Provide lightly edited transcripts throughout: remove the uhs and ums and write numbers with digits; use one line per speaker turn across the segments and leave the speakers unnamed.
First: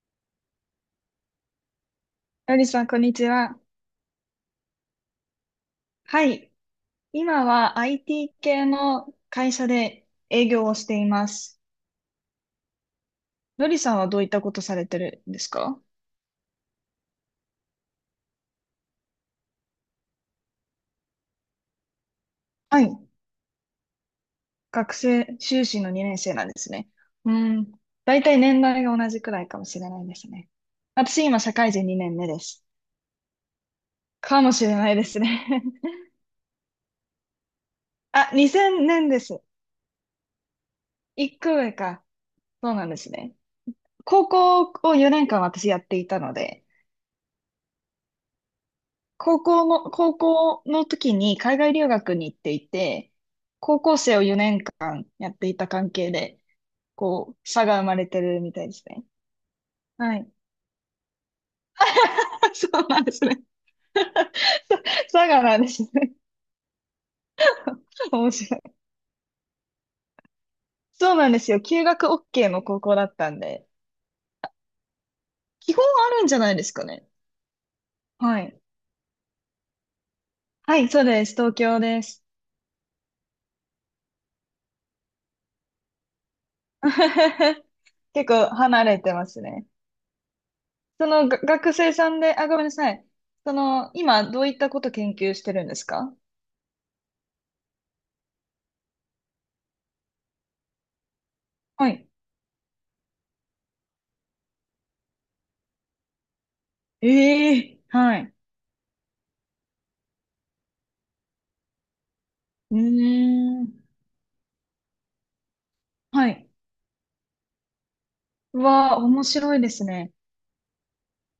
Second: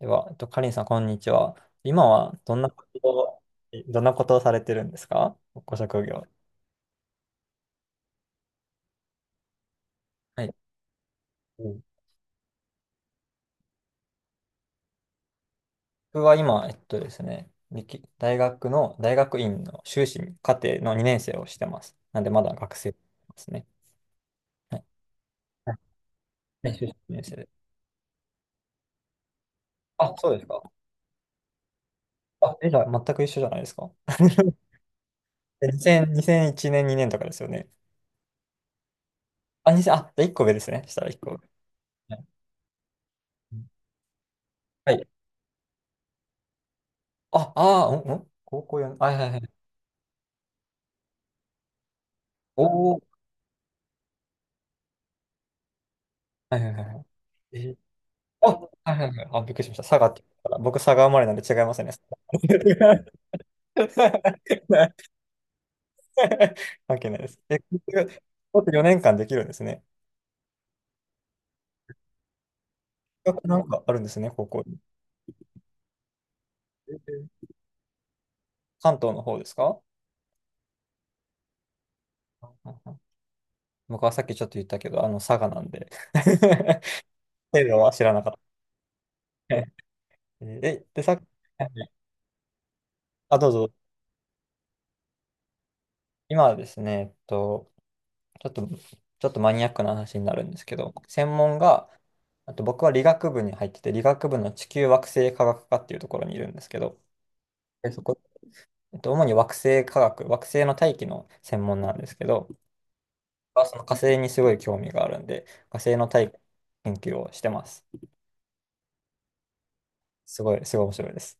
では、カリンさん、こんにちは。今は
のりさん、こんにちは。
どんなことをされてるんですか？ご職業。
はい。今は IT 系の会社で
は
営
い。
業をしています。
うん。
のりさんはどういったことされてるんですか？
僕は今、えっとですね、歴大学の、大学院の修士課程の2年生をしてます。なんで、まだ学
は
生で
い。
すね。はい。
学生、修
はい、
士の2年生なんです
はい、修
ね。
士2年
う
生で。
ん。大体年代が同じくらいかもしれない
あ、
で
そ
す
うです
ね。
か。
私、今、社会人2年目で
あ、
す。
じゃあ、全く一緒じゃないですか。
かもしれないですね。
2000、2001年、2年とかですよね？
あ、2000年です。
あ、2000、あ、じゃあ1個上ですね。したら1個
1個上か。
上。はい。
そうなんですね。高校
は
を
い、
4年間私やっていたので、
あ、あー、うん、うん、高校4、あ、はい、はい、はい。
高校の時に海外留学に行って
お
い
お、
て、高校生を4年間やっていた関係で、
はい、はい、はい、はい。
こう、差
え
が生まれてる
あ、
みたい
は
です
い、
ね。
はい、はい。あ、びっくりしました。佐賀っ
は
て言
い。
ったから。僕、佐賀生まれなんで違いますね。
そうなんで すね。差がなんですね。
関係ないです。
面白
もと
い。
4年間できるんですね。
そうなんですよ。休学 OK の高校だったん
な
で、
んかあるんですね、高校に。
基本あるんじゃないですか
え
ね。
ー。
はい。
関東の方ですか？
はい、そうです。東京です。
うん、うん、うん。僕はさっきちょっと言ったけど、佐賀なんで。程度は知らな
結
かった。
構離れてますね。
で、
そ
さっき。
のが学生さんで、あ、ごめんなさい。
あ、どう
そ
ぞ。
の、今、どういったこと研究してるんですか？
今はですね、ちょっと、ちょっとマニアックな話になるんですけど、専門が、
はい。
あと僕は理学部に入ってて、理学部の地球惑星科学科っていうところにいるんですけど、
ええ、
でそ
は
こ、
い。
主に惑星科学、惑星の大気の専門なんですけど、
う
僕
ー
はその
ん。
火星にすごい興味があるんで、火星の
は
大気
い。
研究をしてます。
うわあ、面白いですね。
すごい、すごい面白いです。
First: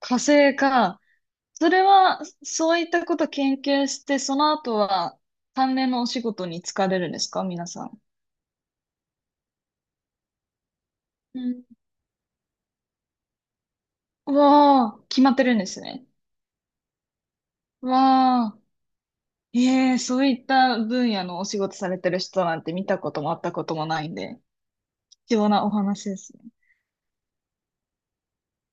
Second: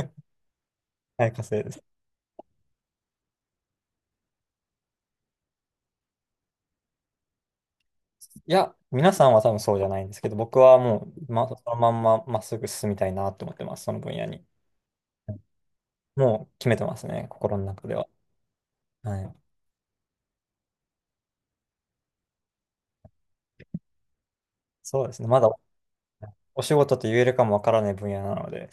火 星か。
はい、火星
そ
で
れ
す。
は、そういったこと研究して、その後は、関連のお仕事に就かれるんですか、皆さん？
いや、皆さんは多分そうじゃないんですけど、僕はもう、
う
そ
ん。
のまんままっすぐ進みたいなと思ってます、その分野
う
に。
わあ、決まってるんですね。
もう決めてますね、心の中
う
では。
わあ、
はい。
ええ、そういった分野のお仕事されてる人なんて見たこともあったこともないんで、
そうですね。
貴
まだ
重なお話です。
お仕事と言えるかもわからない分野なので。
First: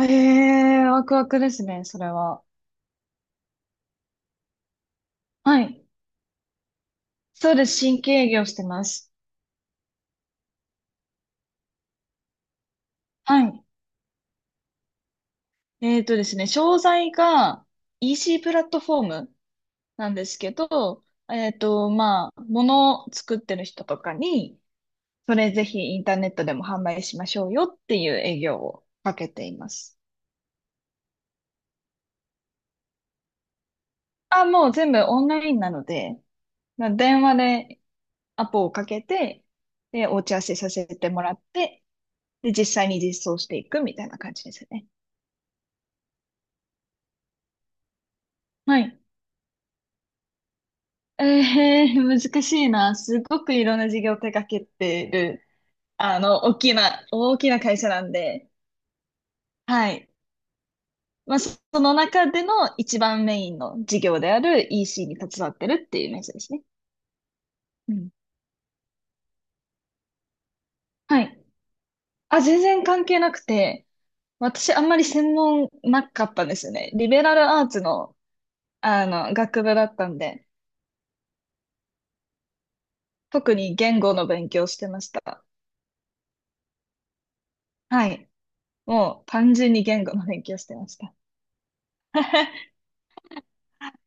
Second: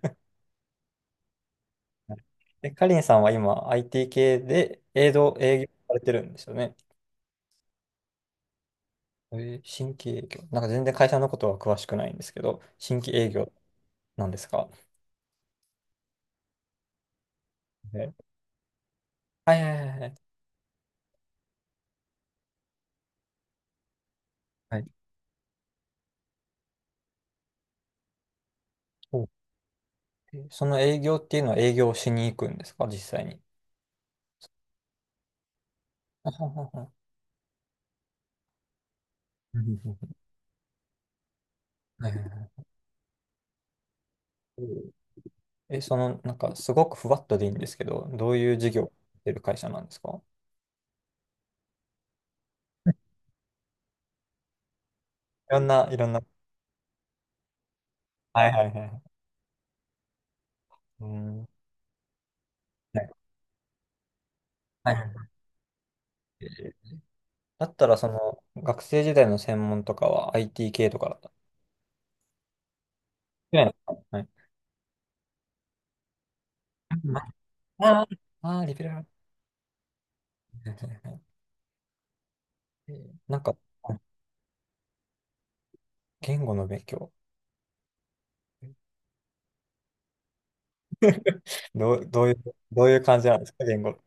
え えー、ワクワクですね、それは。
かりんさんは今 IT 系で営業、営
は
業
い。
されてるんですよね？
そうです、新規営業してます。
えー、新規営業。なんか全然会社のことは詳しくないんですけど、新規営
は
業
い。
なんですか？
ですね、商材が
ね、
EC プラットフォーム
はい、はい、はい、は
なんで
い。
すけど、まあ、物を作ってる人とかに、
はい、
それぜひインターネットでも販売しましょうよっていう営業をか
お、
けています。
その営業っていうのは営業しに行くんですか、実際に？
あ、もう全部オンラインなので、
あはは。
まあ
は
電話でアポをかけて、
うん。
で、お打ち合わせさせてもらって、
はい、はい、は
で、
い。
実際に実装していくみたいな感じですね。
その、なんかすごくふわっとでいいんですけど、どういう事
は
業をや
い。
ってる会社なんですか？
難しいな。すごくいろんな事業を手掛けてる、
いろんな、いろんな。
大きな会社なん
は
で、
い、はい、はい。
はい。
う
ま
ん。
あ、
は
その中での一番
い、
メインの事業である
はい、は
EC に
い。
携わってるっていうイメージですね。
だった
う
ら、
ん。
学生時代の専門とかは IT 系とかだっ
は
た。
い。あ、全然関係なく
はい、
て、
はい。
私あんまり専門なかったんですよね。リベラルアーツ
あ
の、
あー、リベラル。は
学部だったんで、
い、はい、はい。なん
特
か、
に言語の勉強をしてました。
言語の勉強。
はい。もう単純に言語の勉強をしてました。
どう、どういう、どういう感じなんですか、言語？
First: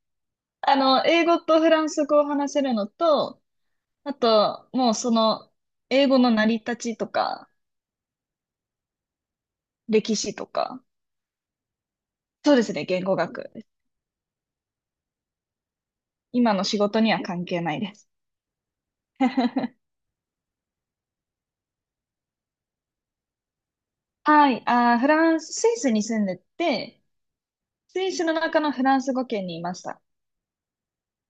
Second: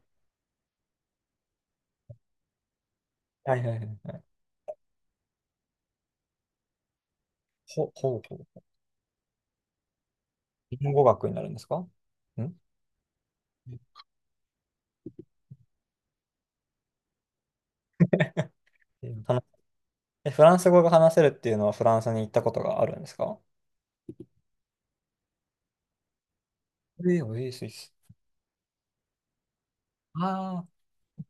英語とフランス語を話せるのと、
はい、はい、は
あ
い。
と、もうその、英語の成り立ちとか、
ほうほう。
歴史とか、
言語学になるんですか？ん
そうですね、言語学。今の仕事には関係ないです。
えー話 えフランス語が話せるっていうのはフランスに行ったことがあるんですか？
はい、フランス、スイスに住んでて、
ええー、えー、スイス。
スイスの中のフランス語圏にいました。
ああ。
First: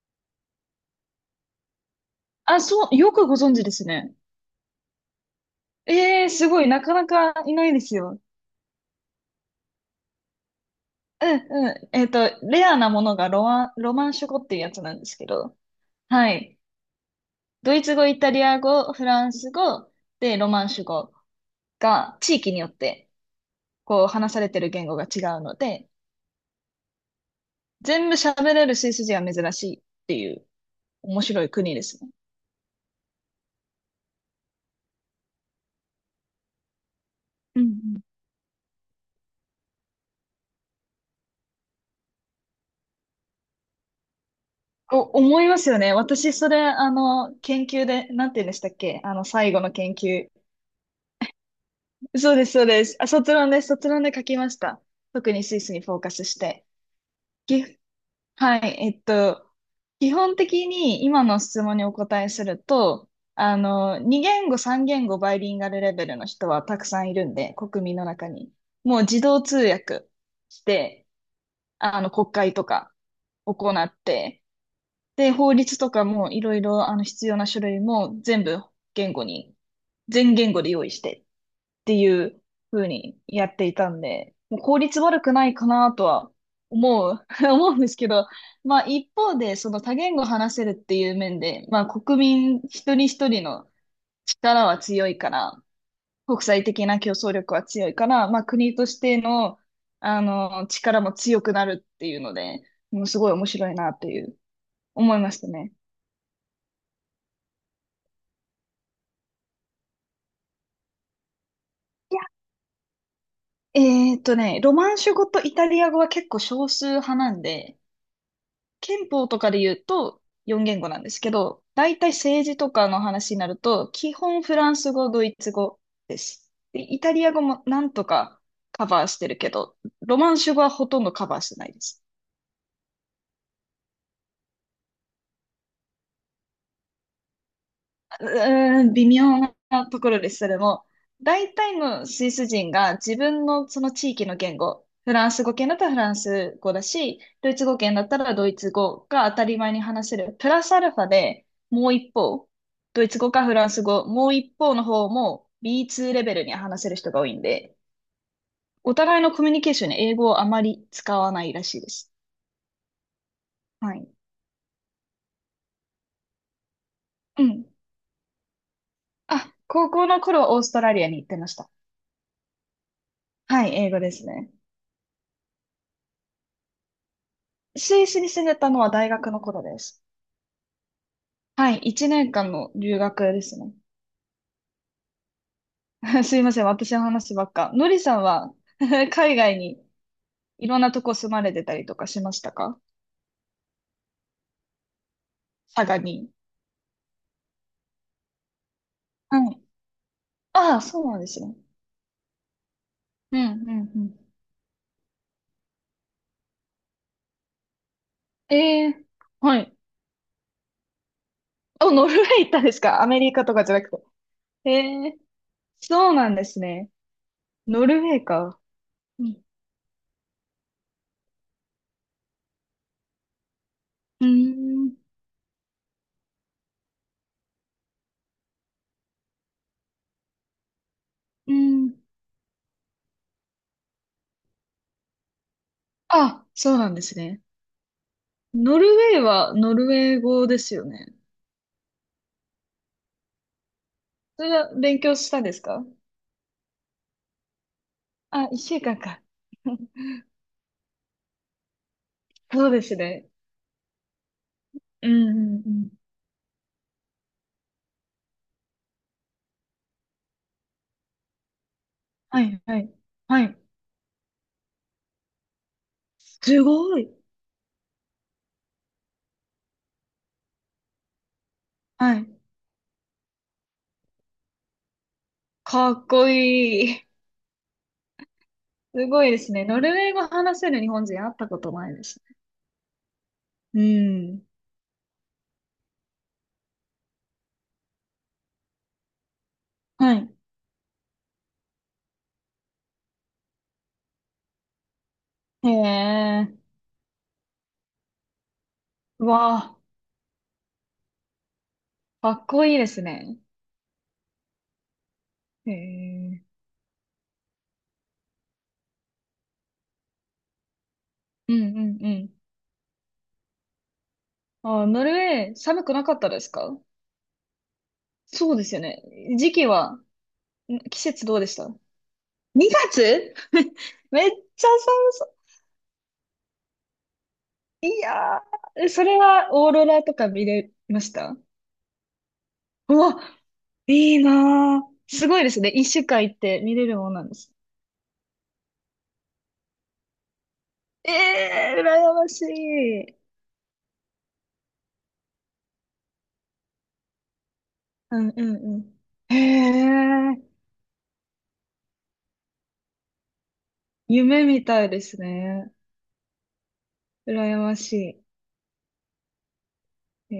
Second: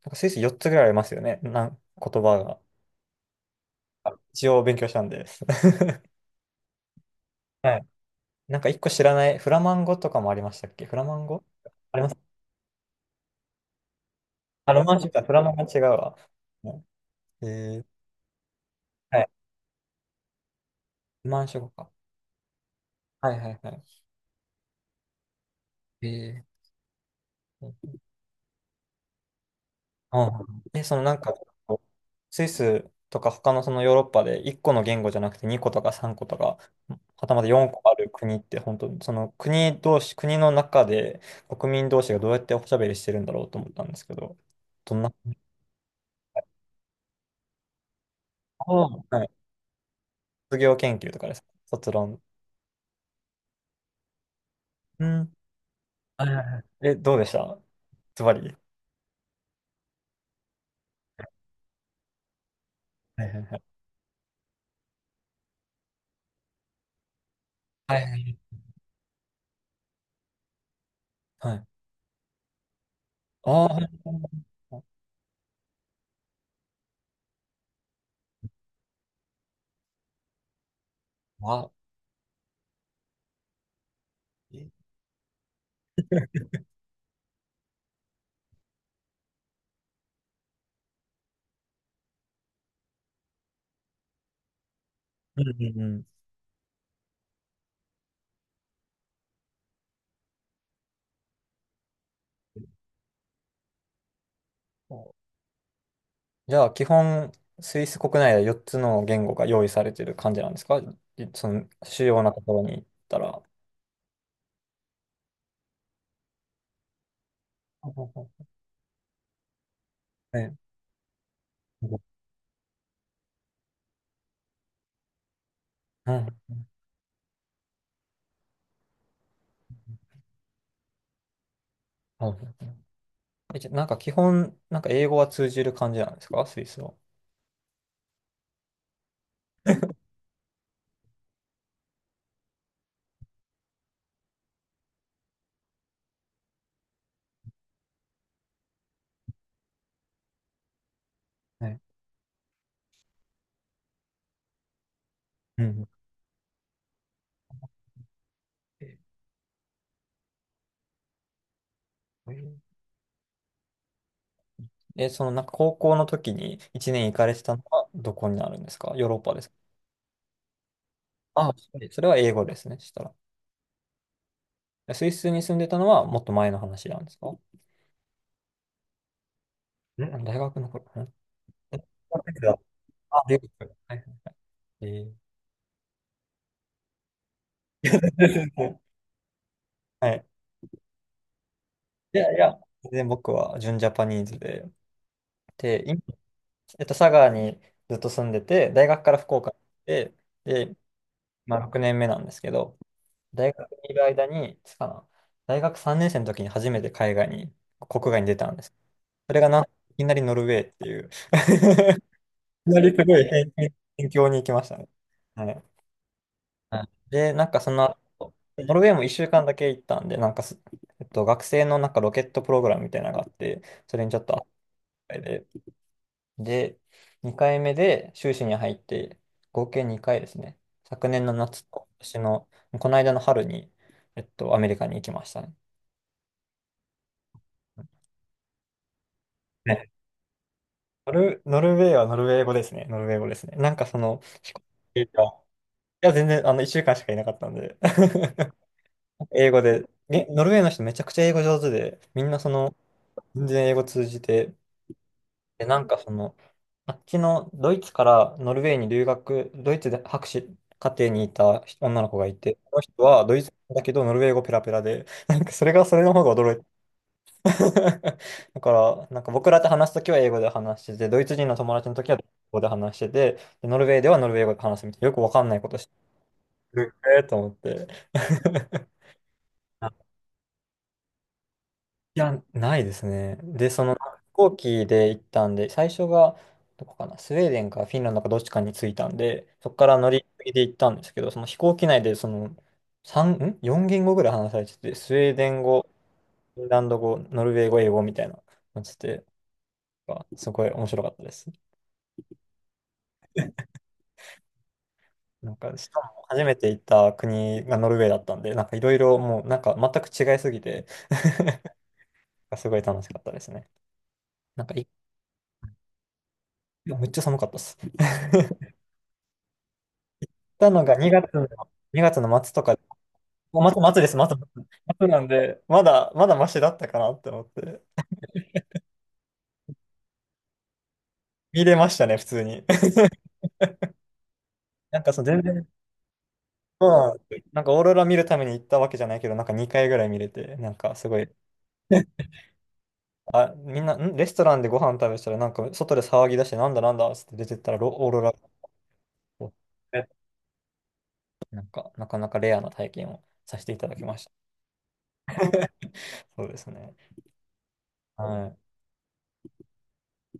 なんかスイス4つぐらいありますよね。なん、言葉
あ、
が。
そう、よくご存知です
あ、
ね。
一応勉強したんで。
ええ、すごい、なかなかいない
は
で
い。
すよ。
なんか一個知らない。フラマンゴとかもありましたっけ？フラマン
う
ゴ、
ん、うん。
あります？
レアなものがロマンシュ語っていうや
あ、
つ
ロ
な
マン
んで
シュ
す
か。
け
フラマン
ど、
ゴは違うわ。
はい。
はい。
ドイツ語、イタリア語、フ
は
ラ
い。
ンス語、で、ロマンシュ語
ロマンシュ語か。
が地域によって
はい、はい、はい。
こう話されてる言語が違うので、
えー、
全部喋れるスイス人は珍しいっ
う
ていう、
ん。その、なん
面
か、
白い国ですね。
スイスとか他のそのヨーロッパで1個の言語じゃなくて2個とか3個とか、はたまた
うん、う
4個あ
ん。
る国って本当にその国同士、国の中で国民同士がどうやっておしゃべりしてるんだろうと思ったんですけど、ど
お、
んな、
思いますよね。私、それ、研究で、なんて言うんでしたっ
あ
け、
あ、はい。
最後の研究。
卒業研究とかですか？卒論。
そうです、そうです。あ、卒論です。卒論で書きました。
う
特
ん。
にスイスにフォーカス
はい、
し
はい、はい。
て。
どうでした？
岐
ズバリ。
はい、基本的に今の質問にお答えすると、
はい、はい、はい。
2言語、3言語、バイリンガルレベルの人はたくさんいるんで、国民
はい、
の
は
中
い、
に。もう自動通訳して、
はい。
国会とか
ああ、
行
はい、
っ
は
て、
い、はい、
で、法律とかもいろいろ、必要な書類も言語に、全言語で用意してっ
あ、
ていう風にやっていたんで、も
え
う効率悪くないかなとは思う、思うんですけど、まあ一方でその多言語話せるっていう面で、まあ国民一人一人の力は強いか
うん、う
ら、
ん、うん。
国際的な競争力は強いから、まあ国としての、力も強くなるっていうので、もうすごい面白いなという
そう。
思いましたね。
じゃあ、基本、スイス国内で4つの言語が用意されてる感じなんですか？その、主
いや、
要なところに行ったら。
ロマンシュ語とイタリア語は結構少数派なんで、
ほうほう、ほ
憲法とかで言うと
う、ね、
4言語なんですけど、
う
大
ん。
体政治とかの話になると、基本フランス語、ドイツ語です。で、イタリア語もなんとかカバーしてるけど、ロマンシュ語はほとんどカバーしてないです。
はい。じゃあなんか基本、なんか英語は通じる感じなんですか？スイスは。
うーん、微妙なところです、それも。大体のスイス人が自分のその地域の言語、フランス語圏だったらフランス語だし、ドイツ語圏だったらドイツ語が当たり前に話せる。プラスアルファで
ね、
もう一方、ドイツ語かフランス語、もう一方の方も
うん、
B2 レベルには話せる人が多いんで、
え
お互いのコミュニケーションに英語をあまり使わないらしいです。はい。
え。その、なんか高校の時に1年行かれて
う
たの
ん。
はどこになるんですか？ヨーロッパです
あ、高校の頃はオーストラリアに行ってま
ああ、
した。
それは英語ですね、した
はい、英語ですね。
ら。スイスに住んでたのはもっと前の話なんですか？ん、
スイスに住んでたのは大学の頃です。
大学の頃。ん、
は
え
い、1
大
年
学
間
だ、
の留
あ、
学
留
で
学、
すね。
はい、えー
すいません、私の話ばっか。のりさんは 海外に
はい。
いろんなとこ住まれてたりとか
い
し
や
ま
い
した
や、
か？
全然僕は純ジャパニーズで、で、
佐賀
今、
に。
佐賀にずっと住んでて、大学から福岡
はい。
に行って、
あ
で、
あ、そうなんですね。
まあ、6年目なんですけど、
うん、
大
うん、
学にい
う
る
ん。
間に、いつかな、大学3年生の時に初めて海外に、国外に出たんです。
ええ、
それが、
は
い
い。
きなりノルウェーっていう。
あ、ノルウェー行ったん
い
で
きな
す
りす
か？ア
ご
メ
い
リカ
辺
とかじ
辺
ゃなく
辺
て。
境に行きましたね。
ええ、
はい。
そうなんです
はい。
ね。
で、なんかそ
ノ
の
ルウェー
後、
か。
ノルウェーも1
う
週
ん、
間だけ行ったんで、なんかす、学生のなんかロケットプログラムみたいなのがあって、それにちょっ
うー
と後
ん、
悔で、で、で2回目で修士に入って、合計2回ですね。昨年の
う
夏と今
ん。
年の、この間の春に、アメリカに行きましたね。
あ、そうなんですね。ノルウェーはノ
ね、
ルウェー語ですよね。
ノルウェーはノルウェー語ですね。ノルウェー語ですね。なんかその、
それ
飛行
は勉
機
強
が、
したんですか？
いや、全然、1週間しかいなかったんで。
あ、一週間か。
英語で、ノルウェーの人めちゃくちゃ英語上手で、みんな
そうですね。
全然英語通じて、
うん、うん、
で、
う
なん
ん。
かあっちのドイツからノルウェーに留学、ドイツで博士課程にいた女の子がい
は
て、
い、
そ
は
の
い。
人はドイ
は
ツ
い。
だけどノルウェー語ペラペラで、なんかそれが、それの方が驚
す
いた。
ごい。
だから、なんか僕らと話すときは英語で話してて、ドイツ人の友達のとき
は
はドイツ
い。
語で話してて、でノルウェーではノルウェー語で話すみたいな、よくわかんないことし
か
て
っこい
る、
い。
えーと思って。
すごいですね。ノルウェー語話せる日本人会ったことないで
い
す
や、ないですね。で、
ね。う
その飛
ん。
行機で行ったんで、最初がどこかな、スウェーデンかフィンランドかどっちかに着いたんで、そこから乗
は
り
い。
継ぎで行ったんですけど、その飛行機内で、その3、ん？ 4 言語ぐらい話されてて、スウェーデン
へ
語、
え。
フィンランド語、ノルウェー語、英語みたいなのしてて、
うわ
なんかすごい面白かったです。
あ、かっこいいですね。
なん
へ
か、しかも初
え。
めて行った国がノルウェーだったんで、なんかいろいろもうなんか全く違いすぎて。
うん、うん、うん。
すごい楽しかったですね。なんか
あ、ノルウェー寒くなかったですか？
めっちゃ寒かったです。
そうですよね。時期は、
たのが
季
2
節
月
どう
の、
でした？
2月の末と
2
か、
月
お、末、末で す、末、
めっ
末、
ちゃ
末なん
寒
で、まだ、まだマシだったかなって思って、
い。やー、それはオーロラとか見れました？
見れましたね、普通に。
う わ、いいなー。
なんかその
すご
全
いです
然、
ね。一週間行って見れ
そう
るも
な
ん
ん
な
で
ん
す
で
よ。
す。
なんかオーロラ見るために行ったわけじゃないけど、なんか2回ぐらい見れて、なんかす
え
ごい、
えー、羨ましい。うん、
あ、みんな、レストランでご飯食べてたら、なんか外で騒ぎ出して、なんだなんだっつって出てったら、ロオー
う
ロラ
ん、
が、
うん。へえ、
なんか、なかなかレアな体験をさせていただきました。
夢みたいですね。
そうですね。
羨まし
は
い。
い。
え